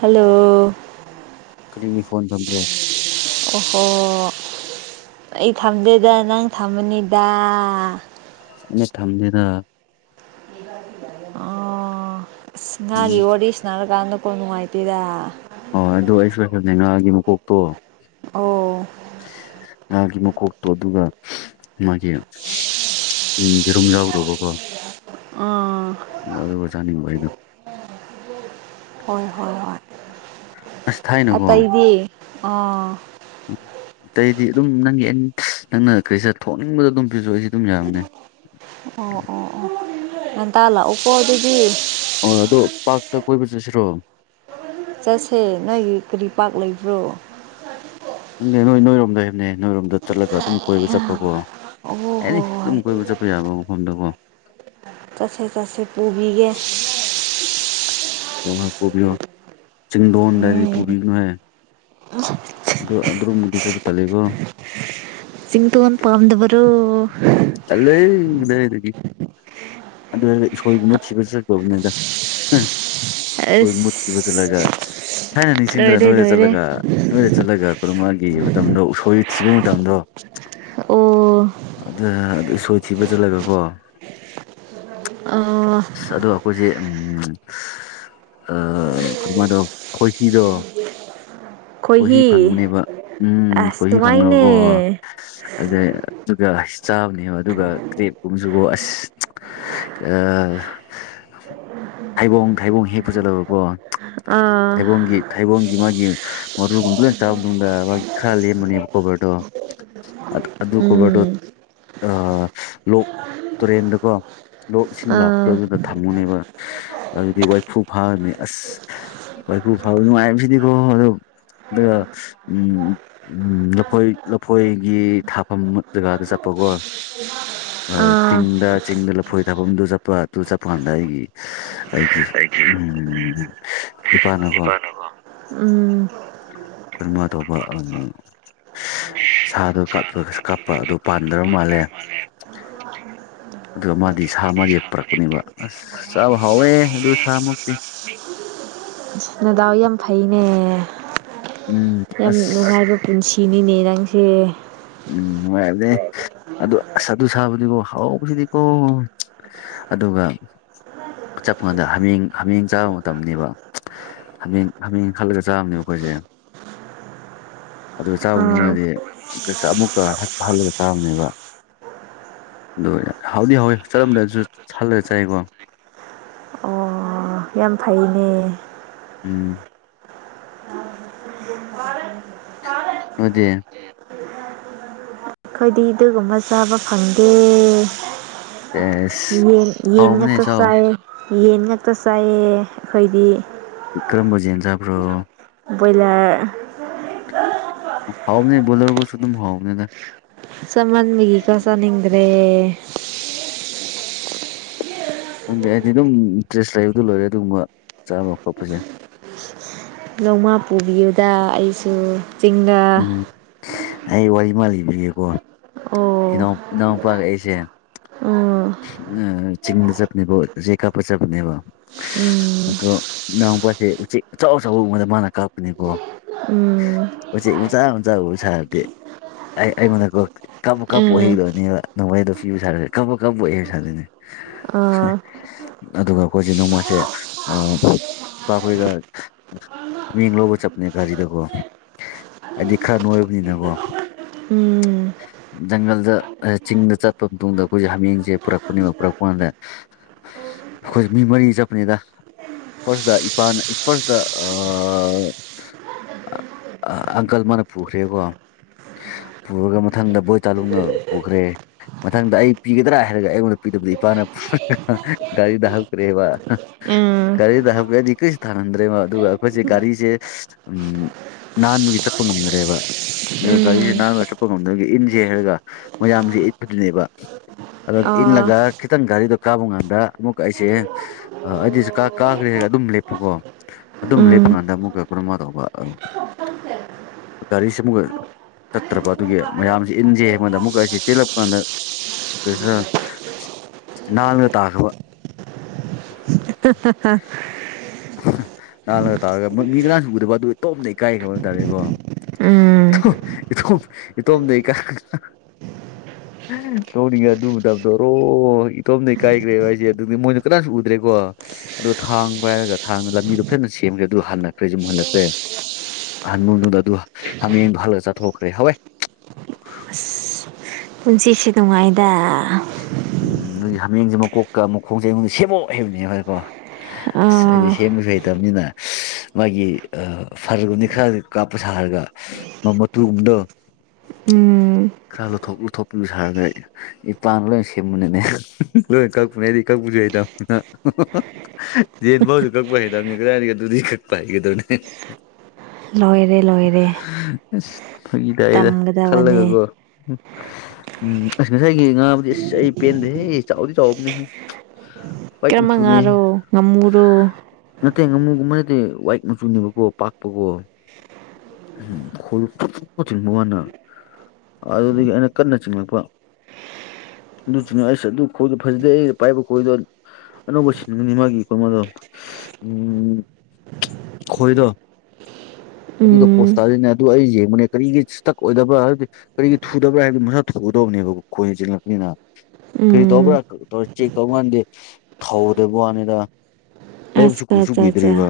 hello ꯀꯔꯤꯒꯤ phone ꯊꯝꯕ꯭ꯔꯥ ꯑꯣꯍꯣ ꯑꯩ ꯊꯝꯗꯦꯗ ꯅꯪ ꯊꯝꯕꯅꯤꯗ ꯑꯩꯅ ꯊꯝꯗꯦꯗ ꯑꯣ ꯑꯁ ꯉꯥꯒꯤ ꯎꯝ ꯋꯥꯔꯤ ꯁꯅꯔꯛꯀꯥꯟꯗ ꯀꯣꯜ ꯅꯨꯡꯉꯥꯏꯇꯦꯗꯥ ꯍꯣꯏ ꯑꯗꯨ ꯑꯣꯏꯔꯁꯨ ꯉꯥꯒꯤ ꯃꯀꯣꯛꯇꯣ ꯑꯣ ꯉꯥꯒꯤ ꯃꯀꯣꯛꯇꯣ ꯑꯗꯨꯒ ꯃꯥꯒꯤ ꯏꯔꯨꯝ ꯌꯥꯎꯗꯕꯀꯣ ꯑ ꯑꯗꯨꯒ ꯆꯥꯅꯤꯡꯈ꯭ꯔꯦꯗꯥ ꯍꯣꯏ ꯍꯣꯏ ꯍꯣꯏ ꯑꯁ ꯊꯥꯏꯅꯀꯣ ꯑꯇꯩꯗꯤ ꯑ ꯑꯇꯩꯗꯤ ꯑꯗꯨꯝ ꯅꯪꯒꯤ ꯑꯦꯅꯤ ꯅ ꯪꯅ ꯀꯔꯤ ꯊꯣꯛꯅꯤꯡꯕꯗꯨ ꯑꯗꯨꯝ ꯄꯤꯖꯧ ꯑꯩꯁ ꯑꯗꯨꯝ ꯌꯥꯕꯅꯦ ꯑꯣ ꯑꯣ ꯑꯣ ꯉꯦꯟꯇꯥ ꯂꯥꯛꯎꯀꯣ ꯑꯗꯨꯗꯤ ꯑꯣ ꯑꯗꯣ ꯄꯥꯔꯇ ꯀꯣꯏꯕ ꯆꯠꯁꯤꯔꯣ ꯆꯠꯁꯦ ꯅꯣꯏꯒꯤ ꯀꯔꯤ ꯄꯥꯛ ꯂꯩꯕ꯭ꯔꯣ ꯈꯪꯗꯦ ꯅꯣꯏ ꯅꯣꯏꯔꯣꯝꯗ ꯂꯩꯕꯅꯦ ꯅꯣꯏꯔꯣꯝꯗ ꯆꯠꯂꯒ ꯑꯗꯨꯝ ꯀꯣꯏꯕ ꯆꯠꯄꯀꯣ ꯑꯣ ꯍꯣ ꯑꯦꯅꯤ ꯍꯣꯏ ꯑꯗꯨꯝ ꯀꯣꯏꯕ ꯆꯠꯄ ꯌꯥꯕ ꯃꯐꯝꯗꯀꯣ ꯆꯠꯁꯦ ꯆꯠꯇꯁꯦ ꯄꯨꯕꯤꯒꯦ ꯄꯨꯕꯤꯔꯣ ꯄꯨꯕꯤꯔꯣ ꯆꯤꯡꯗꯣꯟꯗꯗꯤ ꯄꯨꯕꯤꯒꯅꯨꯍꯦ ꯑꯗꯨ ꯑꯗꯨꯝꯃꯨꯛꯇ ꯆꯠꯄ ꯇꯠꯂꯦꯀꯣ ꯆꯤꯡꯗꯣꯜ ꯄꯥꯝꯗꯕꯔꯣ ꯇꯜꯂꯦꯍꯦ ꯀꯗꯥꯏꯗꯒꯤ ꯑꯗꯣꯏ ꯎꯁꯣꯏꯒꯨꯝꯕ ꯊꯤꯕ ꯆꯠꯇꯧꯅꯤꯗꯥ ꯑꯩꯈꯣꯏ ꯃꯨꯠ ꯊꯤꯕ ꯑꯁ ꯆꯠꯂꯒ ꯊꯥꯏꯅ ꯅꯤꯡꯁꯤꯡꯗ꯭ꯔ ꯂꯣꯏꯔꯦ ꯅꯣꯏꯗ ꯂꯣꯏꯔꯦ ꯆꯠꯂꯒ ꯅꯣꯏꯗ ꯆꯠꯂꯒ ꯈꯨꯔ ꯃꯥꯒꯤ ꯃꯇꯝꯗꯣ ꯎꯁꯣꯏ ꯊꯤꯕ ꯃꯇꯝꯗꯣ ꯑꯣ ꯎꯁꯣꯏꯊꯤꯕ ꯆꯠꯂꯒ ꯀꯣ ꯑ ꯑꯗꯣ ꯑꯩꯈꯣꯏꯁꯦ ꯑ ꯑꯩꯈꯣꯏ ꯃꯥꯗꯣ ꯈꯣꯍꯤꯗꯣ ꯈꯣꯏꯍꯤ ꯐꯪꯕꯅꯦꯕ ꯎꯝ ꯑꯁ ꯈꯣꯏꯍꯤ ꯐꯪꯅꯕꯀꯣ ꯅꯨꯡꯉꯥꯏꯅꯦ ꯑꯗꯨꯒ ꯆꯥꯕꯅꯦꯕ ꯑꯗꯨꯒ ꯀ꯭ꯔꯦꯞꯀꯨꯟꯁꯨ ꯀꯣ ꯊꯩꯕꯣꯡ ꯊꯩꯕꯣꯡ ꯍꯦꯛꯄ ꯆꯠꯂꯕꯀꯣ ꯑꯥ ꯊꯩꯕꯣꯡꯒꯤ ꯊꯩꯕꯣꯡꯒꯤ ꯃꯥꯒꯤ ꯃꯔꯨꯒꯨꯝꯕ ꯂꯣꯏ ꯆꯥꯕ ꯃꯇꯨꯡꯗ ꯃꯥꯒꯤ ꯈꯔ ꯂꯦꯝꯕꯅꯦꯕ ꯀꯣꯕꯔꯗꯣ ꯑꯗꯨ ꯀꯣꯕꯔꯗꯣ ꯎꯝ ꯑꯥ ꯂꯣꯛ ꯇꯨꯔꯦꯟꯗꯀꯣ ꯂꯣꯛ ꯏꯁꯤꯡ ꯂꯥꯛ ꯑꯥ ꯑꯗꯨꯗ ꯊꯝꯃꯨꯅꯦꯕ ꯑꯗꯨꯗꯤ ꯋꯥꯏꯐꯨ ꯐꯥꯔꯅꯤ ꯑꯁ ꯋꯥꯢꯐꯨ ꯐꯥꯕ ꯅꯨꯡꯉꯥꯏꯕꯁꯤꯗꯤꯀꯣ ꯑꯗꯣ ꯑꯗꯨꯒ ꯎꯝ ꯎꯝ ꯂꯐꯣꯏ ꯂꯐꯣꯏꯒꯤ ꯊꯥꯐꯝ ꯃꯛ ꯖꯒꯥꯗ ꯆꯠꯄꯀꯣ [unintelligible] ꯑ ꯆꯤꯡꯗ ꯆꯤꯡꯗ ꯂꯐꯣꯏ ꯊꯥꯐꯝꯗꯨ ꯆꯠ ꯄꯥ ꯑꯗꯨ ꯆꯠꯄ ꯀꯥꯟꯗ ꯑꯩꯒꯤ ꯑꯩꯒꯤ ꯎꯝꯍꯨꯝꯍꯨꯝ ꯏꯄꯥꯅꯀꯣ ꯎꯝ ꯀꯔꯃꯥ ꯇꯧꯕ ꯁꯥꯗꯣ ꯀꯥꯞꯄ ꯀꯥꯞꯄ ꯑꯗꯣ ꯄꯥꯟꯗ꯭ꯔ ꯃꯥꯜꯂꯦ ꯑꯗꯨ ꯃꯥꯗꯤ ꯁꯥ ꯑꯃꯗꯤ ꯄꯨꯔꯛꯄꯅꯦꯕ ꯑꯁ ꯆꯥꯕ ꯍꯥꯎꯋꯦ ꯑꯗꯨ ꯁꯥꯃꯨꯛꯇꯤ [unintelligible] ꯅꯗꯥꯎ ꯌꯥꯝ ꯐꯩꯅꯦ ꯎꯝ ꯌꯥꯝ ꯑꯁ ꯅꯨꯡꯉꯥꯏꯕ ꯄꯨꯟꯁꯤꯅꯤꯅꯦ ꯅꯪꯁꯦ ꯎꯝ ꯅꯨꯡꯉꯥꯏꯕꯅꯦ ꯑꯗꯨ ꯑꯁ ꯑꯗꯨ ꯁꯥꯕꯨꯗꯤꯀꯣ ꯍꯥꯎꯕꯁꯤꯗꯤꯀꯣ ꯑꯗꯨꯒ ꯆꯠꯄ ꯀꯥꯟꯗ ꯍꯥꯃꯦꯡ ꯍꯥꯃꯦꯡ ꯆꯥꯕ ꯃꯇꯝꯅꯦꯕ ꯍꯃꯦꯡ ꯍꯃꯦꯡ ꯈꯜꯂꯒ ꯆꯥꯕꯅꯦꯕ ꯑꯩꯈꯣꯏꯁꯦ ꯑꯗꯨꯒ ꯆꯥꯕ ꯑꯥ ꯃꯇꯨꯡꯗꯗꯤ ꯈꯣꯢꯁꯦ ꯑꯃꯨꯛꯀ ꯍꯟ ꯍꯜꯂꯒ ꯆꯥꯕꯅꯦꯕ ꯗꯨ ꯑꯣꯢꯔꯦ ꯍꯥꯎꯗꯤ ꯍꯥꯎꯋꯤ ꯆꯠꯂꯝꯗꯥꯢꯁꯨ ꯁꯜꯂꯒ ꯆꯥꯏꯀꯣ ꯑꯣ ꯌꯥꯝ ꯐꯩꯅꯦ ꯎꯝ ꯄꯥꯔꯦ ꯄꯥꯔꯦ ꯅꯣꯢꯗꯤ [inaudible] ꯈꯣꯏꯗꯤ ꯗꯨꯒꯨꯝꯕ ꯆꯥꯕ ꯐꯪꯗꯦ ꯑꯦꯁ ꯌꯦꯟ ꯌꯦꯟ ꯍꯥꯎꯕꯅꯦ ꯉꯥꯛꯇ ꯆꯥꯎ ꯆꯥꯏꯋꯦ ꯌꯦꯟ ꯉꯥꯛꯇ ꯆꯥꯏꯋꯦ ꯑꯈꯣꯏꯗꯤ ꯀꯔꯝꯕ ꯖꯦꯟ ꯆꯥꯕ꯭ꯔꯣ ꯕꯣꯏꯂꯔ ꯍꯥꯎꯕꯅꯦ ꯕꯣꯏꯂꯔꯕꯨꯁꯨ ꯑꯗꯨꯝ ꯍꯥꯎꯕꯅꯦꯗ ꯆꯥꯃꯟꯕꯒꯤꯀꯣ ꯆꯅꯤꯡꯗ꯭ꯔꯦ ꯈꯪꯗꯦ ꯑꯩꯗꯤ ꯑꯗꯨꯝ ꯏꯟꯇꯔꯦꯁ ꯂꯩꯕꯗ ꯂꯣꯏꯔꯦ ꯑꯗꯨꯒꯨꯝꯕ ꯆꯥꯕ ꯈꯣꯠꯄꯁꯦ ꯅꯣꯡꯃꯥ ꯄꯨꯕꯤꯌꯨꯗ ꯑꯩꯁꯨ ꯆꯤꯡꯗ ꯎꯝ ꯑꯩ ꯋꯥꯔꯤ ꯑꯃ ꯂꯤꯕꯤꯒꯦꯀꯣ ꯑꯣ ꯏꯅꯥꯎ ꯏꯅꯥꯎꯄꯥꯒ ꯑꯩꯁꯦ ꯑꯣ ꯎꯝ ꯆꯤꯡꯗ ꯆꯠꯄꯅꯦꯕꯣ ꯎꯆꯦꯛ ꯀꯥꯞꯄ ꯆꯠꯄꯅꯦꯕ ꯎꯝ ꯑꯗꯣ ꯏꯅꯥꯎꯄꯥꯗꯤ ꯎꯆꯦꯛ ꯑꯆꯧ ꯑꯆꯧꯕ ꯎꯕꯗ ꯃꯥꯅ ꯀꯥꯞꯄꯅꯦꯀꯣ ꯎꯝ ꯎꯆꯦꯛ ꯃꯆꯥ ꯃꯆꯥ ꯎꯕꯁꯥꯔꯗꯤ ꯑꯩ ꯑꯩꯉꯣꯟꯗ ꯀꯣ ꯀꯥꯄꯣ ꯀꯥꯄꯣ ꯎꯝ ꯍꯩꯗꯣꯅꯦꯕ ꯅꯣꯡꯃꯩꯗꯣ ꯄꯤꯕ ꯁꯥꯔꯒ ꯀꯥꯄꯣ ꯀꯥꯄꯣꯏ ꯑꯦꯝ ꯁꯥꯗꯣꯏꯅꯦ ꯑꯥ ꯑꯗꯨꯒ ꯑꯈꯣꯏꯁꯦ ꯅꯣꯡꯃꯩꯁꯦ ꯑ ꯢꯄꯥꯈꯣꯏꯒ ꯍꯃꯦꯡ ꯂꯧꯕ ꯆꯞꯄꯅꯦ ꯒꯥꯔꯤꯗꯀꯣ ꯑꯩꯗꯤ ꯈꯔ ꯅꯣꯏꯕꯅꯤꯅꯀꯣ ꯎꯝ ꯖꯪꯒꯜꯗ ꯆꯤꯡꯗ ꯆꯠꯄ ꯃꯇꯨꯡꯗ ꯑꯩꯈꯣꯏ ꯃꯤꯡꯖꯦ ꯄꯨꯔꯛꯄꯅꯦꯕ ꯄꯨꯔꯛꯄ ꯀꯥꯟꯗ ꯑꯩꯈꯣꯏꯖꯦ ꯃꯤ ꯃꯔꯤ ꯆꯠꯄꯅꯤꯗ ꯐꯥꯔꯁꯇ ꯏꯄꯥꯅ ꯐꯥꯔꯁꯇ ꯑ ꯑꯪꯀꯜ ꯑꯃꯥꯅ ꯄꯨꯈ꯭ꯔꯦꯀꯣ ꯄꯨꯔꯒ ꯃꯊꯪꯗ ꯕꯣꯏ ꯇꯥꯂꯨꯛꯅ ꯄꯨꯈ꯭ꯔꯦ ꯃꯊꯪꯗ ꯑꯩ ꯄꯤꯒꯗ꯭ꯔꯥ ꯍꯥꯏꯔꯒ ꯑꯩꯉꯣꯟꯗ ꯄꯤꯗꯕꯤꯗ ꯏꯄꯥꯅ ꯒꯥꯔꯤꯗ ꯍꯞꯈ꯭ꯔꯦꯕ ꯎꯝ ꯒꯥꯔꯤꯗ ꯍꯥꯞꯈ꯭ꯔꯗꯤ ꯀꯔꯤꯁꯨ ꯊꯥꯡꯍꯟꯗ꯭ꯔꯦꯕ ꯑꯗꯨꯒ ꯑꯩꯈꯣꯏꯖꯦ ꯒꯥꯔꯤꯖꯦ ꯎꯝ ꯅꯥꯟꯕꯒꯤ ꯆꯠꯄ ꯉꯝꯗꯔꯦꯕ ꯗꯨ ꯒꯥꯔꯤꯖꯦ ꯎꯝ ꯅꯥꯟꯕꯒꯤ ꯆꯠꯄ ꯉꯝꯗꯕꯒꯤ ꯏꯟꯖꯦ ꯍꯥꯏꯔꯒ ꯃꯌꯥꯝꯖꯦ ꯏꯠꯄꯗꯨꯅꯦꯕ ꯑꯗꯨ ꯑꯥ ꯏꯜꯂꯒ ꯈꯤꯇꯪ ꯒꯥꯔꯤꯗꫭ ꯀꯥꯕ ꯀꯥꯟꯗ ꯑꯃꯨꯛ ꯑꯩꯁꯦ ꯑ ꯑꯩꯗꯤ ꯖꯤꯀꯥ ꯀꯥꯒ꯭ꯔꯦ ꯑꯗꯨꯝ ꯂꯦꯞꯄꯀꯣ ꯑꯗꯨꯝ ꯂꯦꯞꯄ ꯎꯝ ꯀꯥꯟꯗ ꯑꯃꯨꯛꯀ ꯀꯔꯃ ꯇꯧꯕ ꯒꯥꯔꯤꯁꯤ ꯑꯃꯨꯛꯀ ꯆꯠꯇ꯭ꯔꯕ ꯑꯗꯨꯒꯤ ꯃꯌꯥꯝꯁꯤ ꯏꯟꯖꯦ ꯑꯩꯉꯣꯟꯗ ꯑꯃꯨꯛ ꯑꯩꯁꯦ ꯆꯦꯜꯂꯛ ꯀꯥꯟꯗ ꯀꯔꯤꯁ ꯅꯜꯕꯗ ꯇꯥꯈ꯭ꯔꯕ [unintelligible] ꯅꯜꯂꯒ ꯇꯥꯔꯒ ꯃꯤꯒꯥꯡꯁꯨ ꯎꯒꯗꯕ ꯑꯗꯨ ꯏꯇꯣꯝꯇ ꯏꯀꯥꯏꯈꯤꯕ ꯍꯥꯏꯇꯥꯥꯔꯦꯀꯣ ꯎꯝ ꯏꯇꯣꯝ ꯏꯇꯣꯝ ꯏꯇꯣꯝꯗ ꯏꯀꯥꯏ ꯅꯣꯛꯅꯤꯡꯉꯦ ꯑꯗꯨ ꯃꯇꯝꯗꫭ ꯔꫭ ꯏꯇꯣꯝꯗ ꯏꯀꯥꯏꯒ꯭ꯔꯦꯕ ꯑꯩꯏꯖꯦ ꯑꯗꯨꯗꯤ ꯃꯣꯏꯅ ꯀꯅꯥꯁꯨ ꯎꯗ꯭ꯔꯦꯀꯣ ꯑꯗꯨ ꯊꯥꯡ ꯄꯥꯏꯔꯒ ꯊꯥꯡ ꯂꯝꯕꯤꯗꯣ ꯐꯖꯅ ꯁꯦꯝꯒ꯭ꯔꯦ ꯑꯗꯨ ꯍꯟꯅꯈ꯭ꯔꯦ ꯌꯨꯝ ꯍꯟꯅꯈ꯭ꯔꯦ ꯍꯟꯃꯗꯨꯗ ꯑꯗꯨ ꯍꯥꯃꯦꯡꯗꫭ ꯍꯠꯂꯒ ꯆꯊꯣꯛꯈ꯭ꯔꯦ ꯍꯥꯋꯦ ꯄꯨꯟꯁꯤꯁꯦ ꯅꯨꯡꯉꯥꯏꯗ ꯎꯝ ꯑꯗꯨꯒꯤ ꯍꯥꯃꯦꯡꯖꯦ ꯃꯀꯣꯛꯀ ꯃꯈꯣꯡꯖꯦ ꯑꯩꯉꯣꯟꯗ ꯁꯦꯝꯃꯣ ꯍꯥꯏꯕꯅꯦꯕꯀꯣ ꯑꯁ ꯑꯩꯗꯤ ꯑꯥ ꯁꯦꯝꯕꯁꯨ ꯍꯩꯇꯕꯅꯤꯅ ꯃꯣꯏꯒꯤ ꯑ ꯐꯔꯒꯨꯝꯅꯤ ꯈꯔ ꯀꯥꯞꯄ ꯁꯥꯔꯒ ꯃ ꯃꯇꯨꯒꯨꯝꯕꯗꫭ ꯎꯝ ꯈꯔ ꯂꯧꯊꯣꯛ ꯂꯨꯊꯣꯛꯄꯨꯂꯨ ꯁꯥꯔꯒꯩ ꯏꯄꯥꯅ ꯂꯣꯏ ꯁꯦꯝꯕꯅꯤꯅꯦ ꯂꯣꯏ ꯀꯛꯄꯅꯦ ꯑꯩꯗꯤ ꯀꯛꯄꯖꯨ ꯍꯩꯇꯝꯅꯤꯅ ꯌꯦꯟ ꯕꯧꯖꯨ ꯀꯛꯄ ꯍꯩꯇꯝꯅꯦ ꯀꯗꯥꯏꯗꯒꯤ ꯑꯗꯨꯗꯤ ꯀꯛꯄ ꯍꯥꯏꯒ꯭ꯔꫭꯅꯦ ꯂꯣꯏꯔꯦ ꯂꯣꯏꯔꯦ ꯑꯁ ꯐꯥꯒꯤ ꯇꯥꯌꯦꯗ ꯇꯝꯒꯗꯕꯅꯦ ꯈꯜꯂꯒꯒꯣ ꯎꯝ ꯑꯁ ꯉꯁꯥꯏꯒꯤ ꯉꯥꯕꯗꯤ ꯑꯁ ꯑꯩ ꯄꯦꯟꯗꯦꯍꯦ ꯆꯥꯎꯗꯤ ꯆꯥꯎꯕꯅꯦꯍꯦ ꯋꯥꯏꯠ ꯀꯔꯝꯕ ꯃꯆꯨꯅꯦ ꯉꯥꯔꯣ ꯉꯥꯃꯨꯔꯣ ꯅꯠꯇꯦ ꯉꯥꯃꯨꯒꯨꯝꯕ ꯅꯠꯇꯦ ꯋꯥꯏꯠ ꯃꯆꯨꯅꯦꯕꯀꯣ ꯄꯥꯛꯄꯀꯣ ꯎꯝ ꯈ ꯆꯤꯡꯕ ꯋꯥꯅ ꯑꯗꯨꯗꯒꯤ ꯑꯩꯅ ꯀꯟꯅ ꯆꯤꯡꯂꯛꯄ ꯑꯗꯨ ꯁꯤꯡꯉ ꯑꯁ ꯑꯗꯨ ꯈꯣꯏꯗꫭ ꯐꯖꯗꯦ ꯑꯩ ꯄꯥꯏꯕ ꯈꯣꯏꯗꫭ ꯑꯅꯧꯕ ꯁꯤꯟꯕꯅꯤ ꯃꯥꯒꯤ ꯀꯩꯅꫭꯗꯣ ꯎꯝ ꯈꯣꯏꯗꯣ ꯑꯗꯨꯗ ꯄꯣꯁ ꯎꯝ ꯇꯥꯔꯤꯅꯦ ꯑꯗꯨ ꯑꯩ ꯌꯦꯡꯕꯅꯦ ꯀꯔꯤꯒꯤ ꯏꯁꯇꯛ ꯑꯣꯏꯗꯕ꯭ꯔ ꯍꯥꯏꯕꯗꯤ ꯀꯔꯤꯒꯤ ꯊꯨꯗꯕ꯭ꯔꯥ ꯍꯥꯏꯕꯗꯤ ꯃꯁꯥ ꯊꯨꯒꯗꯕꯅꯦꯕ ꯈꯣꯏꯅ ꯆꯤꯡꯉꯛꯄꯅꯤꯅ ꯀꯔꯤ ꯎꯝ ꯇꯧꯕ꯭ꯔꯥ ꯇꯧ ꯆꯦꯛ ꯇꯧ ꯀꯥꯟꯗ ꯊꯧꯗꯕ ꯋꯥꯅꯤꯗ ꯂꯩꯕꯁꯨ ꯑꯠꯆꯥ ꯀꯨꯏꯁꯨ ꯑꯠꯆꯥ ꯑꯠꯆꯥ ꯀꯨꯏꯗ꯭ꯔꯤꯕ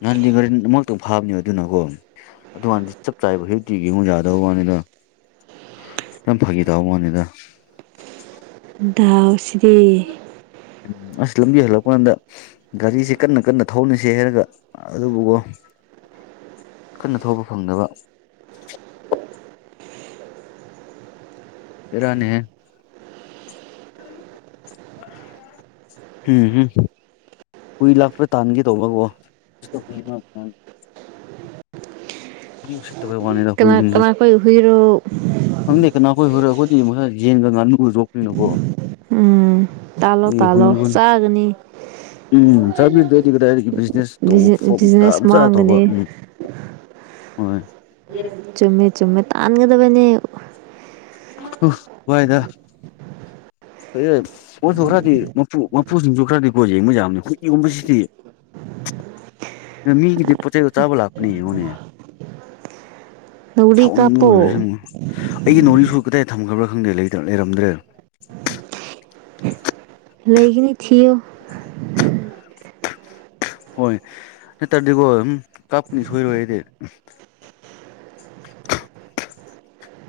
ꯅꯍꯥꯟꯗꯤ ꯉꯥꯔꯤꯟ ꯑꯃꯛꯇꯪ ꯐꯥꯕꯅꯦ ꯑꯗꯨꯅꯀꯣ ꯑꯗꯨꯀꯥꯟꯗꯤ ꯆꯞ ꯆꯥꯌꯦꯕ ꯍꯧꯖꯤꯛꯇꯤꯒꯤꯉꯨ ꯌꯥꯗꯕ ꯋꯥꯅꯤꯗ ꯌꯥꯝ ꯐꯥꯒꯤ ꯇꯥꯕ ꯋꯥꯅꯤꯗ ꯗꯥꯎꯁꯤꯗꯤ ꯎꯝ ꯑꯁ ꯂꯝꯕꯤ ꯍꯜꯂꯛꯄ ꯀꯥꯟꯗ ꯒꯥꯔꯤꯁꯦ ꯀꯟꯅ ꯀꯟꯅ ꯊꯧꯅꯁꯦ ꯍꯥꯏꯔꯒ ꯑꯗꯨꯕꯨꯒꯣ ꯀꯟꯅ ꯊꯧꯕ ꯐꯪꯗꯕ ꯕꯦꯔꯥꯅꯦꯍꯦ [unintelligible] ꯍꯨꯏ ꯂꯥꯛꯄꯥ ꯇꯥꯟꯒꯦ ꯇꯧꯕꯀꯣ ꯁꯤꯗꯥ ꯍꯨꯏ ꯑꯃ [inaudible] ꯃꯤ ꯎꯁꯤꯠꯇꯕꯩ ꯋꯥꯅꯤꯗ ꯀꯅꯥ ꯍꯨꯏꯖꯤꯡꯁꯦ ꯀꯅꯥ ꯈꯣꯏ ꯍꯨꯏꯔꯣ ꯈꯪꯗꯦ ꯀꯅꯥ ꯈꯣꯏ ꯍꯨꯏꯔꯥ ꯑꯈꯣꯏꯗꯤ [unintelligible] ꯌꯦꯟꯒꯥ ꯉꯥꯅꯨ ꯖꯣꯛꯄꯅꯤꯅꯀꯣ ꯎꯝ ꯇꯥꯜꯂꯣ ꯑꯦ ꯍꯨꯟ ꯇꯥꯜꯂꯣ ꯍꯨꯟ ꯆꯥꯒꯅꯤ ꯎꯝ [unintelligible] ꯖꯦꯁ ꯇꯧꯕ ꯐꯣꯔꯝ ꯇꯥ ꯕꯤꯖꯤꯅꯦꯁ ꯃꯆꯥ ꯇꯧꯕ ꯃꯥꯡꯒꯅꯤ ꯎꯝ ꯍꯣꯏ ꯆꯨꯝꯃꯦ ꯆꯨꯝꯃꯦ ꯇꯥꯟꯒꯗꯕꯅꯦ [unintelligible] ꯋꯥꯏꯗꯥ [unintelligible] ꯄꯣꯠꯁꯨ ꯈꯔꯗꯤ ꯃꯥꯄꯨ ꯃꯄꯨꯁꯤꯡꯁꯨ ꯈꯔꯗꯤꯀꯣ ꯌꯦꯡꯕ ꯌꯥꯕꯅꯤ ꯍꯨꯏꯒꯨꯝꯕꯁꯤꯗꯤ ꯅꯥ ꯃꯤꯒꯤꯗꯤ ꯄꯣꯠ ꯆꯩꯗꯣ ꯆꯥꯕ ꯂꯥꯛꯄꯅꯤ ꯌꯦꯡꯉꯨꯅꯦ ꯅꯥꯎꯔꯤ ꯁꯥꯎꯅꯤꯡꯕ ꯀꯥꯞꯄꯣ ꯂꯣꯏꯔꯦꯁꯦ ꯉꯣ ꯑꯩꯒꯤ ꯅꯣꯔꯤꯁꯨ ꯀꯗꯥꯏ ꯊꯝꯈ꯭ꯔꯥꯕ꯭ꯔꯥ ꯈꯪꯗꯦ ꯂꯩꯇꯥ ꯂꯩꯔꯝꯗ꯭ꯔꯦ [inaudible] ꯂꯩꯒꯤꯅꯤ ꯊꯤꯌꯨ ꯍꯣꯏ ꯅꯠꯇ꯭ꯔꯥꯗꯤꯀꯣ ꯑꯗꯨꯝ ꯀꯥꯞꯄꯅꯤ ꯁꯣꯏꯔꯣꯏ ꯑꯩꯗꯤ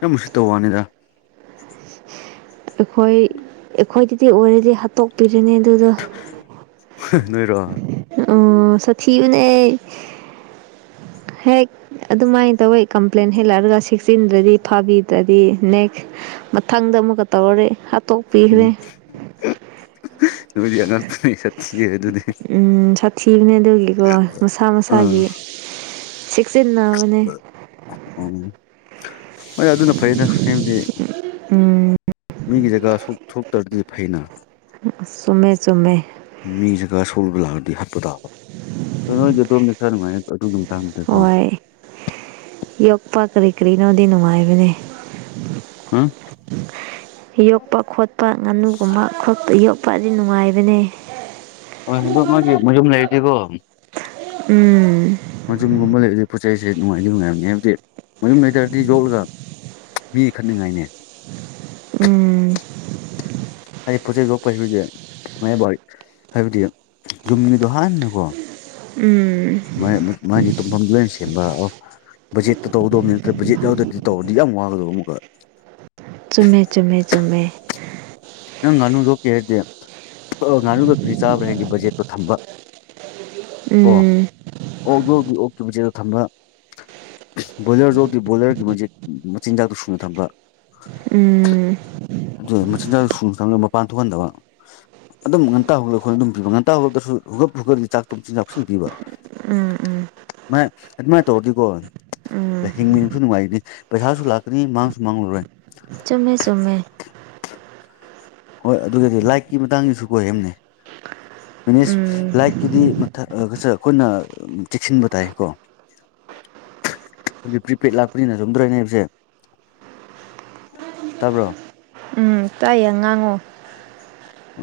ꯌꯥꯝ ꯎꯁꯤꯠꯇꯥ ꯋꯥꯅꯤꯗꯥ ꯑꯩꯈꯣꯏ ꯑꯩꯈꯣꯏꯗꯥꯗꯤ ꯑꯣꯏꯔꯗꯤ ꯍꯥꯠꯇꯣꯛꯄꯤꯔꯅꯤ ꯑꯗꯨꯗꯣ [unintelligible] ꯅꯣꯏꯔꯣ ꯍꯥꯑꯣ ꯁꯥꯊꯤꯕꯅꯦ ꯍꯦꯛ ꯑꯗꯨꯃꯥꯏꯟ ꯇꯧꯋꯦ ꯀꯝꯄ꯭ꯂꯦꯟ ꯍꯦꯜꯂꯔꯥꯒ ꯁꯤꯛꯁ ꯆꯤꯟꯗ꯭ꯔꯥꯗꯤ ꯐꯥꯕꯤꯗ꯭ꯔꯥꯗꯤ ꯅꯦꯛꯁ ꯃꯊꯪꯗ ꯑꯃꯨꯛꯀꯥ ꯇꯧꯔꯗꯤ ꯍꯞ ꯎꯝ ꯅꯣꯏꯗꯤ ꯑꯉꯛꯄꯅꯦ ꯁꯠ ꯊꯤ ꯑꯗꯨꯗꯤ ꯎꯝ ꯁꯥ ꯊꯤꯕꯅꯦ ꯑꯗꯨꯒꯤꯀꯣ ꯃꯁꯥ ꯑꯥ ꯃꯁꯥꯒꯤ ꯆꯤꯟꯅꯕꯅꯦ ꯎꯝ ꯍꯣꯏ ꯑꯗꯨꯅ ꯐꯩꯗꯥ ꯍꯥꯏꯕꯗꯤ ꯎꯝ ꯃꯤꯒꯤ ꯖꯒꯥ ꯁꯣꯛ ꯊꯣꯛꯇ꯭ꯔꯥꯗꯤ ꯐꯩꯅ ꯁꯨꯝꯃꯦ ꯆꯨꯝꯃꯦ ꯃꯤ ꯖꯒꯥ ꯁꯣꯛꯂꯕ ꯂꯥꯛꯑꯗꯤ ꯍꯠꯄ ꯇꯥꯕ ꯑꯗꯣ ꯅꯣꯏꯗꯤ ꯑꯗꯣꯝꯗꯤ ꯈꯔ ꯅꯨꯉꯥꯏꯅ ꯑꯗꯨꯒꯤ ꯃꯇꯥꯡꯗꯥꯀꯣ ꯍꯣꯏ ꯌꯣꯛꯄ ꯀꯔꯤ ꯀꯔꯤꯅꯣꯗꯤ ꯅꯨꯡꯉꯥꯏꯕꯅꯦ ꯍꯥ ꯌꯣꯛꯄ ꯈꯣꯠꯄ ꯉꯥꯅꯨꯒꯨꯝꯕ ꯈꯣꯠꯄ ꯌꯣꯛꯄ ꯑꯗꯤ ꯅꯨꯡꯉꯥꯏꯕꯅꯦ ꯍꯣꯏ ꯍꯨꯏꯗꯣ ꯃꯥꯒꯤ ꯃꯌꯨꯝ ꯂꯩꯔꯥꯗꯤꯀꯣ ꯎꯝ ꯃꯆꯨꯝꯒꯨꯝꯕ ꯂꯩꯔꯗꯤ ꯄꯣꯠ ꯆꯩꯁꯦ ꯅꯨꯡꯉꯥꯏꯗꯤ ꯅꯨꯡꯉꯥꯏꯕꯅꯤ ꯍꯥꯏꯕꯗꯤ ꯃꯌꯨꯝ ꯂꯩꯇꯔꯥꯗꯤ ꯌꯣꯛꯂꯒꯥ ꯃꯤ ꯈꯠꯅꯤꯡꯉꯥꯏꯅꯦ ꯎꯝ ꯍꯥꯏꯗꯤ ꯄꯣꯠ ꯆꯩ ꯌꯣꯛꯄ ꯍꯨꯏꯖꯦ [unintelligible] ꯍꯥꯏꯕꯗꯤ ꯌꯨꯝꯒꯤꯗꯣ ꯍꯥꯟꯅꯀꯣ ꯎꯝ ꯃꯥꯏ ꯃꯥꯒꯤ ꯇꯨꯝꯐꯝꯗꯨ ꯂꯣꯏꯅ ꯁꯦꯝꯕ ꯑꯣ ꯕꯖꯦꯠꯇ ꯇꯧꯒꯗꯕꯅꯤ ꯅꯠꯇ꯭ꯔ ꯕꯖꯦꯠ ꯌꯥꯎꯗ꯭ꯔꯗꯤ ꯇꯧꯔꯗꯤ ꯌꯥꯝ ꯋꯥꯒꯗꯕ ꯑꯃꯨꯛꯀ ꯆꯨꯝꯃꯦ ꯆꯨꯝꯃꯦ ꯆꯨꯝꯃꯦ ꯅꯪ ꯉꯥꯅꯨ ꯊꯣꯛꯀꯦ ꯍꯥꯏꯔꯗꯤꯦ ꯉꯥꯅꯨꯒ ꯀꯔꯤ ꯆꯥꯕ꯭ꯔꯥ ꯍꯥꯏꯒꯦ ꯕꯖꯦꯠꯇꯣ ꯊꯝꯕ ꯑꯣ ꯎꯝ ꯑꯣꯗꯤ ꯑꯣꯗꯤ ꯑꯣꯈꯤꯕ ꯃꯆꯦꯗ ꯊꯝꯕ ꯕꯣꯏꯂꯔꯁꯨ ꯍꯧꯗꯤ ꯕꯣꯏꯂꯔꯒꯤ ꯃꯆ ꯃꯆꯤꯟꯖꯥꯛꯇꯣ ꯁꯨꯅ ꯊꯝꯕ ꯎꯝ ꯑꯗꯨ ꯃꯆꯤꯟꯖꯥꯛ ꯁꯨꯅ ꯊꯝꯃ ꯃꯄꯥꯟ ꯊꯣꯛꯍꯟꯗꯕ ꯑꯗꯨꯝ ꯉꯟꯇꯥ ꯍꯧꯒꯂꯛ ꯑꯩꯈꯣꯏ ꯑꯗꯨꯝ ꯄꯕ ꯉꯟꯇꯥ ꯍꯧꯂꯛꯇ꯭ꯔꯁꯨ ꯍꯨꯒꯞ ꯍꯨꯛꯠꯗꯤ ꯆꯥꯛ ꯇꯨꯝ ꯆꯤꯟ ꯆꯥꯎꯁꯤꯟꯕꯤꯕ ꯎꯝ ꯎꯝ ꯃꯥꯏ ꯑꯗꯨꯃꯥꯏ ꯇꯧꯔꯗꯤ ꯀꯣꯅꯤ ꯎꯝ ꯍꯤꯡꯃꯤꯟꯅꯕꯁꯨ ꯅꯨꯡꯉꯥꯏꯒꯅꯤ ꯄꯩꯁꯥꯁꯨ ꯂꯥꯛꯀꯅꯤ ꯃꯥꯡꯁꯨ ꯃꯥꯡꯂꯔꯣꯏ ꯆꯨꯝꯃꯦ ꯆꯨꯝꯃꯦ ꯍꯣꯏ ꯑꯗꯨꯗꯤ ꯂꯥꯏꯔꯤꯛꯀꯤ ꯃꯇꯥꯡꯁꯤꯁꯨ ꯀꯣꯏꯕꯅꯦ ꯃꯤꯅꯤꯁ ꯎꯝ ꯂꯥꯏꯛꯀꯤꯗꯤꯊ [unintelligible] ꯑꯩꯈꯣꯏꯅ ꯆꯦꯛꯁꯤꯟꯕ ꯇꯥꯏ ꯀꯣ ꯑꯗꯨꯗꯤ ꯄ꯭ꯔꯤꯄꯦꯗ ꯂꯥꯛꯄꯅꯤꯅ ꯆꯨꯝꯗ꯭ꯔꯣ ꯑꯧꯅ ꯍꯥꯏꯕꯁꯦ ꯇꯕ꯭ꯔꯣ ꯎꯝ ꯇꯥꯏꯌꯦ ꯉꯥꯡꯉꯣ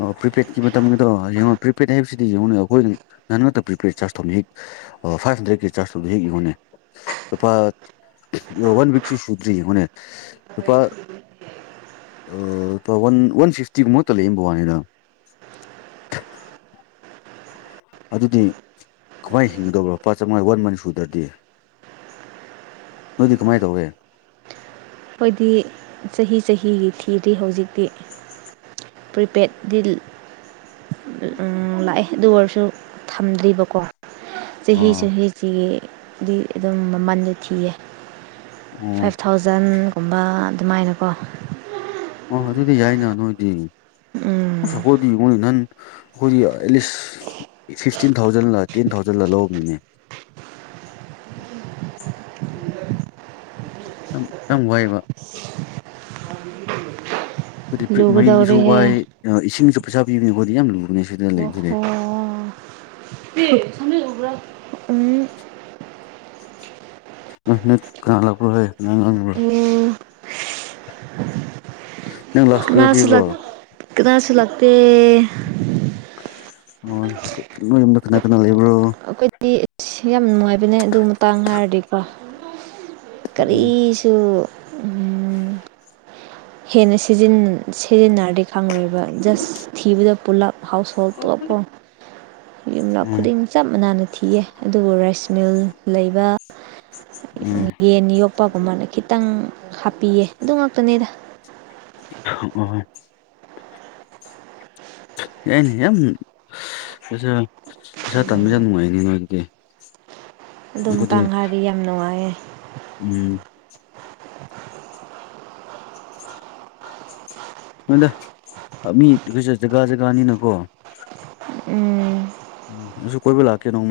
ꯑꯣ ꯄ꯭ꯔꯤꯄꯦꯗꯀꯤ ꯃꯇꯝꯒꯤꯗꯣꯡꯉꯣ ꯌꯦꯡꯉꯣ ꯄ꯭ꯔꯤꯄꯦꯗ ꯍꯥꯏꯕꯁꯤꯗꯤ ꯌꯦꯡꯉꯨ ꯑꯩꯈꯣꯏꯅ [unintelligible] ꯉꯛꯇ ꯄ꯭ꯔꯤꯄꯦꯗ ꯆꯥꯔꯖ ꯇꯧꯅꯤ ꯍꯦꯛ ꯑꯣ ꯐꯥꯏꯚ ꯍꯟꯗ꯭ꯔꯦꯠꯀꯤ ꯆꯥꯔꯖ ꯌꯦꯡꯉꯨꯅꯦ ꯂꯨꯄꯥ ꯋꯥꯟ ꯋꯤꯛꯁꯨ ꯁꯨꯗ꯭ꯔꯤ ꯌꯦꯡꯉꯨꯅꯦ ꯑꯗꯨ [inaudible] ꯑꯥ ꯋꯥꯟ ꯋꯥꯟ ꯐꯤꯐꯇꯤꯒꯤ ꯃꯠꯇ ꯂꯩ ꯌꯦ ꯋꯥꯅꯤꯗ ꯑꯗꯨꯗꯤ ꯀꯃꯥꯏꯅ ꯍꯤꯡꯒꯗꯕꯅ ꯂꯄꯥ ꯆꯥꯃꯉꯥ ꯋꯥꯟ ꯃꯟ ꯁꯨꯨꯔ꯭ꯔꯗꯤ ꯅꯣꯏꯗꯤ ꯀꯃꯥꯏꯅ ꯇꯧꯏꯦ ꯑꯩꯈꯣꯏꯗꯤ ꯆꯍꯤ ꯆꯍꯤꯒꯤ ꯊꯤꯗꯗꯤ ꯍꯧꯖꯤꯛꯇꯤ ꯄ꯭ꯔꯤꯄꯦꯗ ꯕꯤꯜ ꯂꯥꯛꯑꯦ ꯑꯗꯨ ꯑꯣꯏꯔꯁꯨ ꯊꯝꯗ꯭ꯔꯤꯕꯀꯣ ꯆꯍꯤ ꯑꯥ ꯆꯍꯤꯒꯤꯗꯤ ꯑꯗꯨꯝ ꯃꯃꯜꯁꯨ ꯊꯤꯌꯦ ꯑꯣ ꯐꯥꯏꯚ ꯊꯥꯎꯖꯟꯒꯨꯝꯕ ꯑꯗꯨꯃꯥꯏꯅꯀꯣ ꯑꯣ ꯑꯗꯨꯗꯤ ꯌꯥꯏꯅ ꯅꯣꯏꯗꯤ ꯎꯝ ꯑꯩꯈꯣꯏꯗꯥ ꯌꯦꯡꯉꯨꯅꯦ ꯅꯍꯟ ꯀꯣꯏꯗꯤ ꯑꯦꯠꯂꯤꯁ ꯐꯤꯐꯇꯤꯟ ꯊꯥꯎꯖꯟꯂ ꯇꯦꯟ ꯊꯥꯎꯖꯟꯂ ꯂꯧꯕꯅꯦ ꯌꯥꯝ ꯋꯥꯏꯕ ꯑꯩꯈꯗꯤ ꯃꯩꯁꯨ ꯂꯨꯒꯗꯧꯔꯦꯍꯦ ꯋꯥꯏ ꯏꯁꯤꯡꯁꯨ ꯄꯩꯁꯥ ꯄꯤꯕꯅꯦ ꯑꯩꯈꯣꯏꯗꯤ ꯌꯥꯝ ꯂꯨꯕꯅꯦ ꯁꯤꯗ ꯂꯩ ꯁꯤꯗꯤ ꯑꯣꯍꯣ [inaudible] ꯎꯝ ꯀꯅꯥ ꯂꯥꯛꯄ꯭ꯔꯣ ꯍꯣꯏ ꯅꯪ ꯉꯪꯕ꯭ꯔꯣ ꯎꯝ ꯅꯪ ꯂꯥꯎꯠ ꯏꯁꯄꯤꯀꯔ ꯀꯅꯥꯁꯨ ꯄꯤꯕ꯭ꯔꯣ ꯀꯅꯁꯨ ꯂꯥꯛꯇꯦ ꯑꯥ ꯅꯣꯏ ꯌꯨꯝꯗ ꯀꯅꯥ ꯀꯅ ꯂꯩꯕ꯭ꯔꯣ ꯑꯩꯈꯣꯏꯗꯤ ꯁꯤ ꯌꯥꯝ ꯅꯨꯡꯉꯥꯏꯕꯅꯦ ꯑꯗꯨ ꯃꯇꯥꯡ ꯍꯥꯏꯔꯗꯤꯀꯣ ꯎꯝ ꯀꯔꯤꯁꯨ ꯎꯝ ꯍꯦꯟꯅ ꯁꯤꯖꯤꯟ ꯁꯤꯖꯤꯟꯅꯔꯗꯤ ꯈꯪꯪꯂꯣꯏꯕ ꯖꯁ ꯊꯤꯕꯗ ꯄꯨꯂꯞ ꯍꯥꯎꯁ ꯍꯣꯜ ꯄꯨꯂꯞꯀꯣ ꯌꯨꯝꯂꯞ ꯎꯝ ꯈꯨꯗꯤꯡ ꯆꯞ ꯃꯅꯥꯅ ꯊꯤꯌꯦ ꯑꯗꯨꯕꯨ ꯔꯥꯏꯁ ꯃꯤꯜ ꯂꯩꯕ [inaudible] ꯌꯦꯟ ꯌꯣꯛꯄꯒꯨꯝꯕꯅ ꯈꯤꯇꯪ ꯍꯥꯞꯄꯤꯌꯦ ꯑꯗꯨ ꯉꯥꯛꯇꯅꯤꯗ ꯑꯣ ꯑꯩꯅ ꯌꯥꯝ ꯐꯖ ꯄꯩꯁꯥ ꯇꯥꯟꯕꯁꯦ ꯌꯥꯝ ꯅꯨꯡꯉꯥꯏꯅꯦ ꯅꯣꯏꯒꯤꯗꯤ ꯑꯗꯨ ꯃꯇꯥꯡ ꯍꯥꯏꯔꯗꯤ ꯌꯥꯝ ꯅꯨꯡꯉꯥꯏꯌꯦ ꯎꯝ [unintelligible] ꯖꯒꯥ ꯖꯒꯥꯅꯤꯅꯀꯣ ꯎꯝ ꯎꯝ ꯅꯁꯨ ꯀꯣꯏꯕꯨ ꯂꯥꯛꯀꯦ ꯅꯣꯡꯃ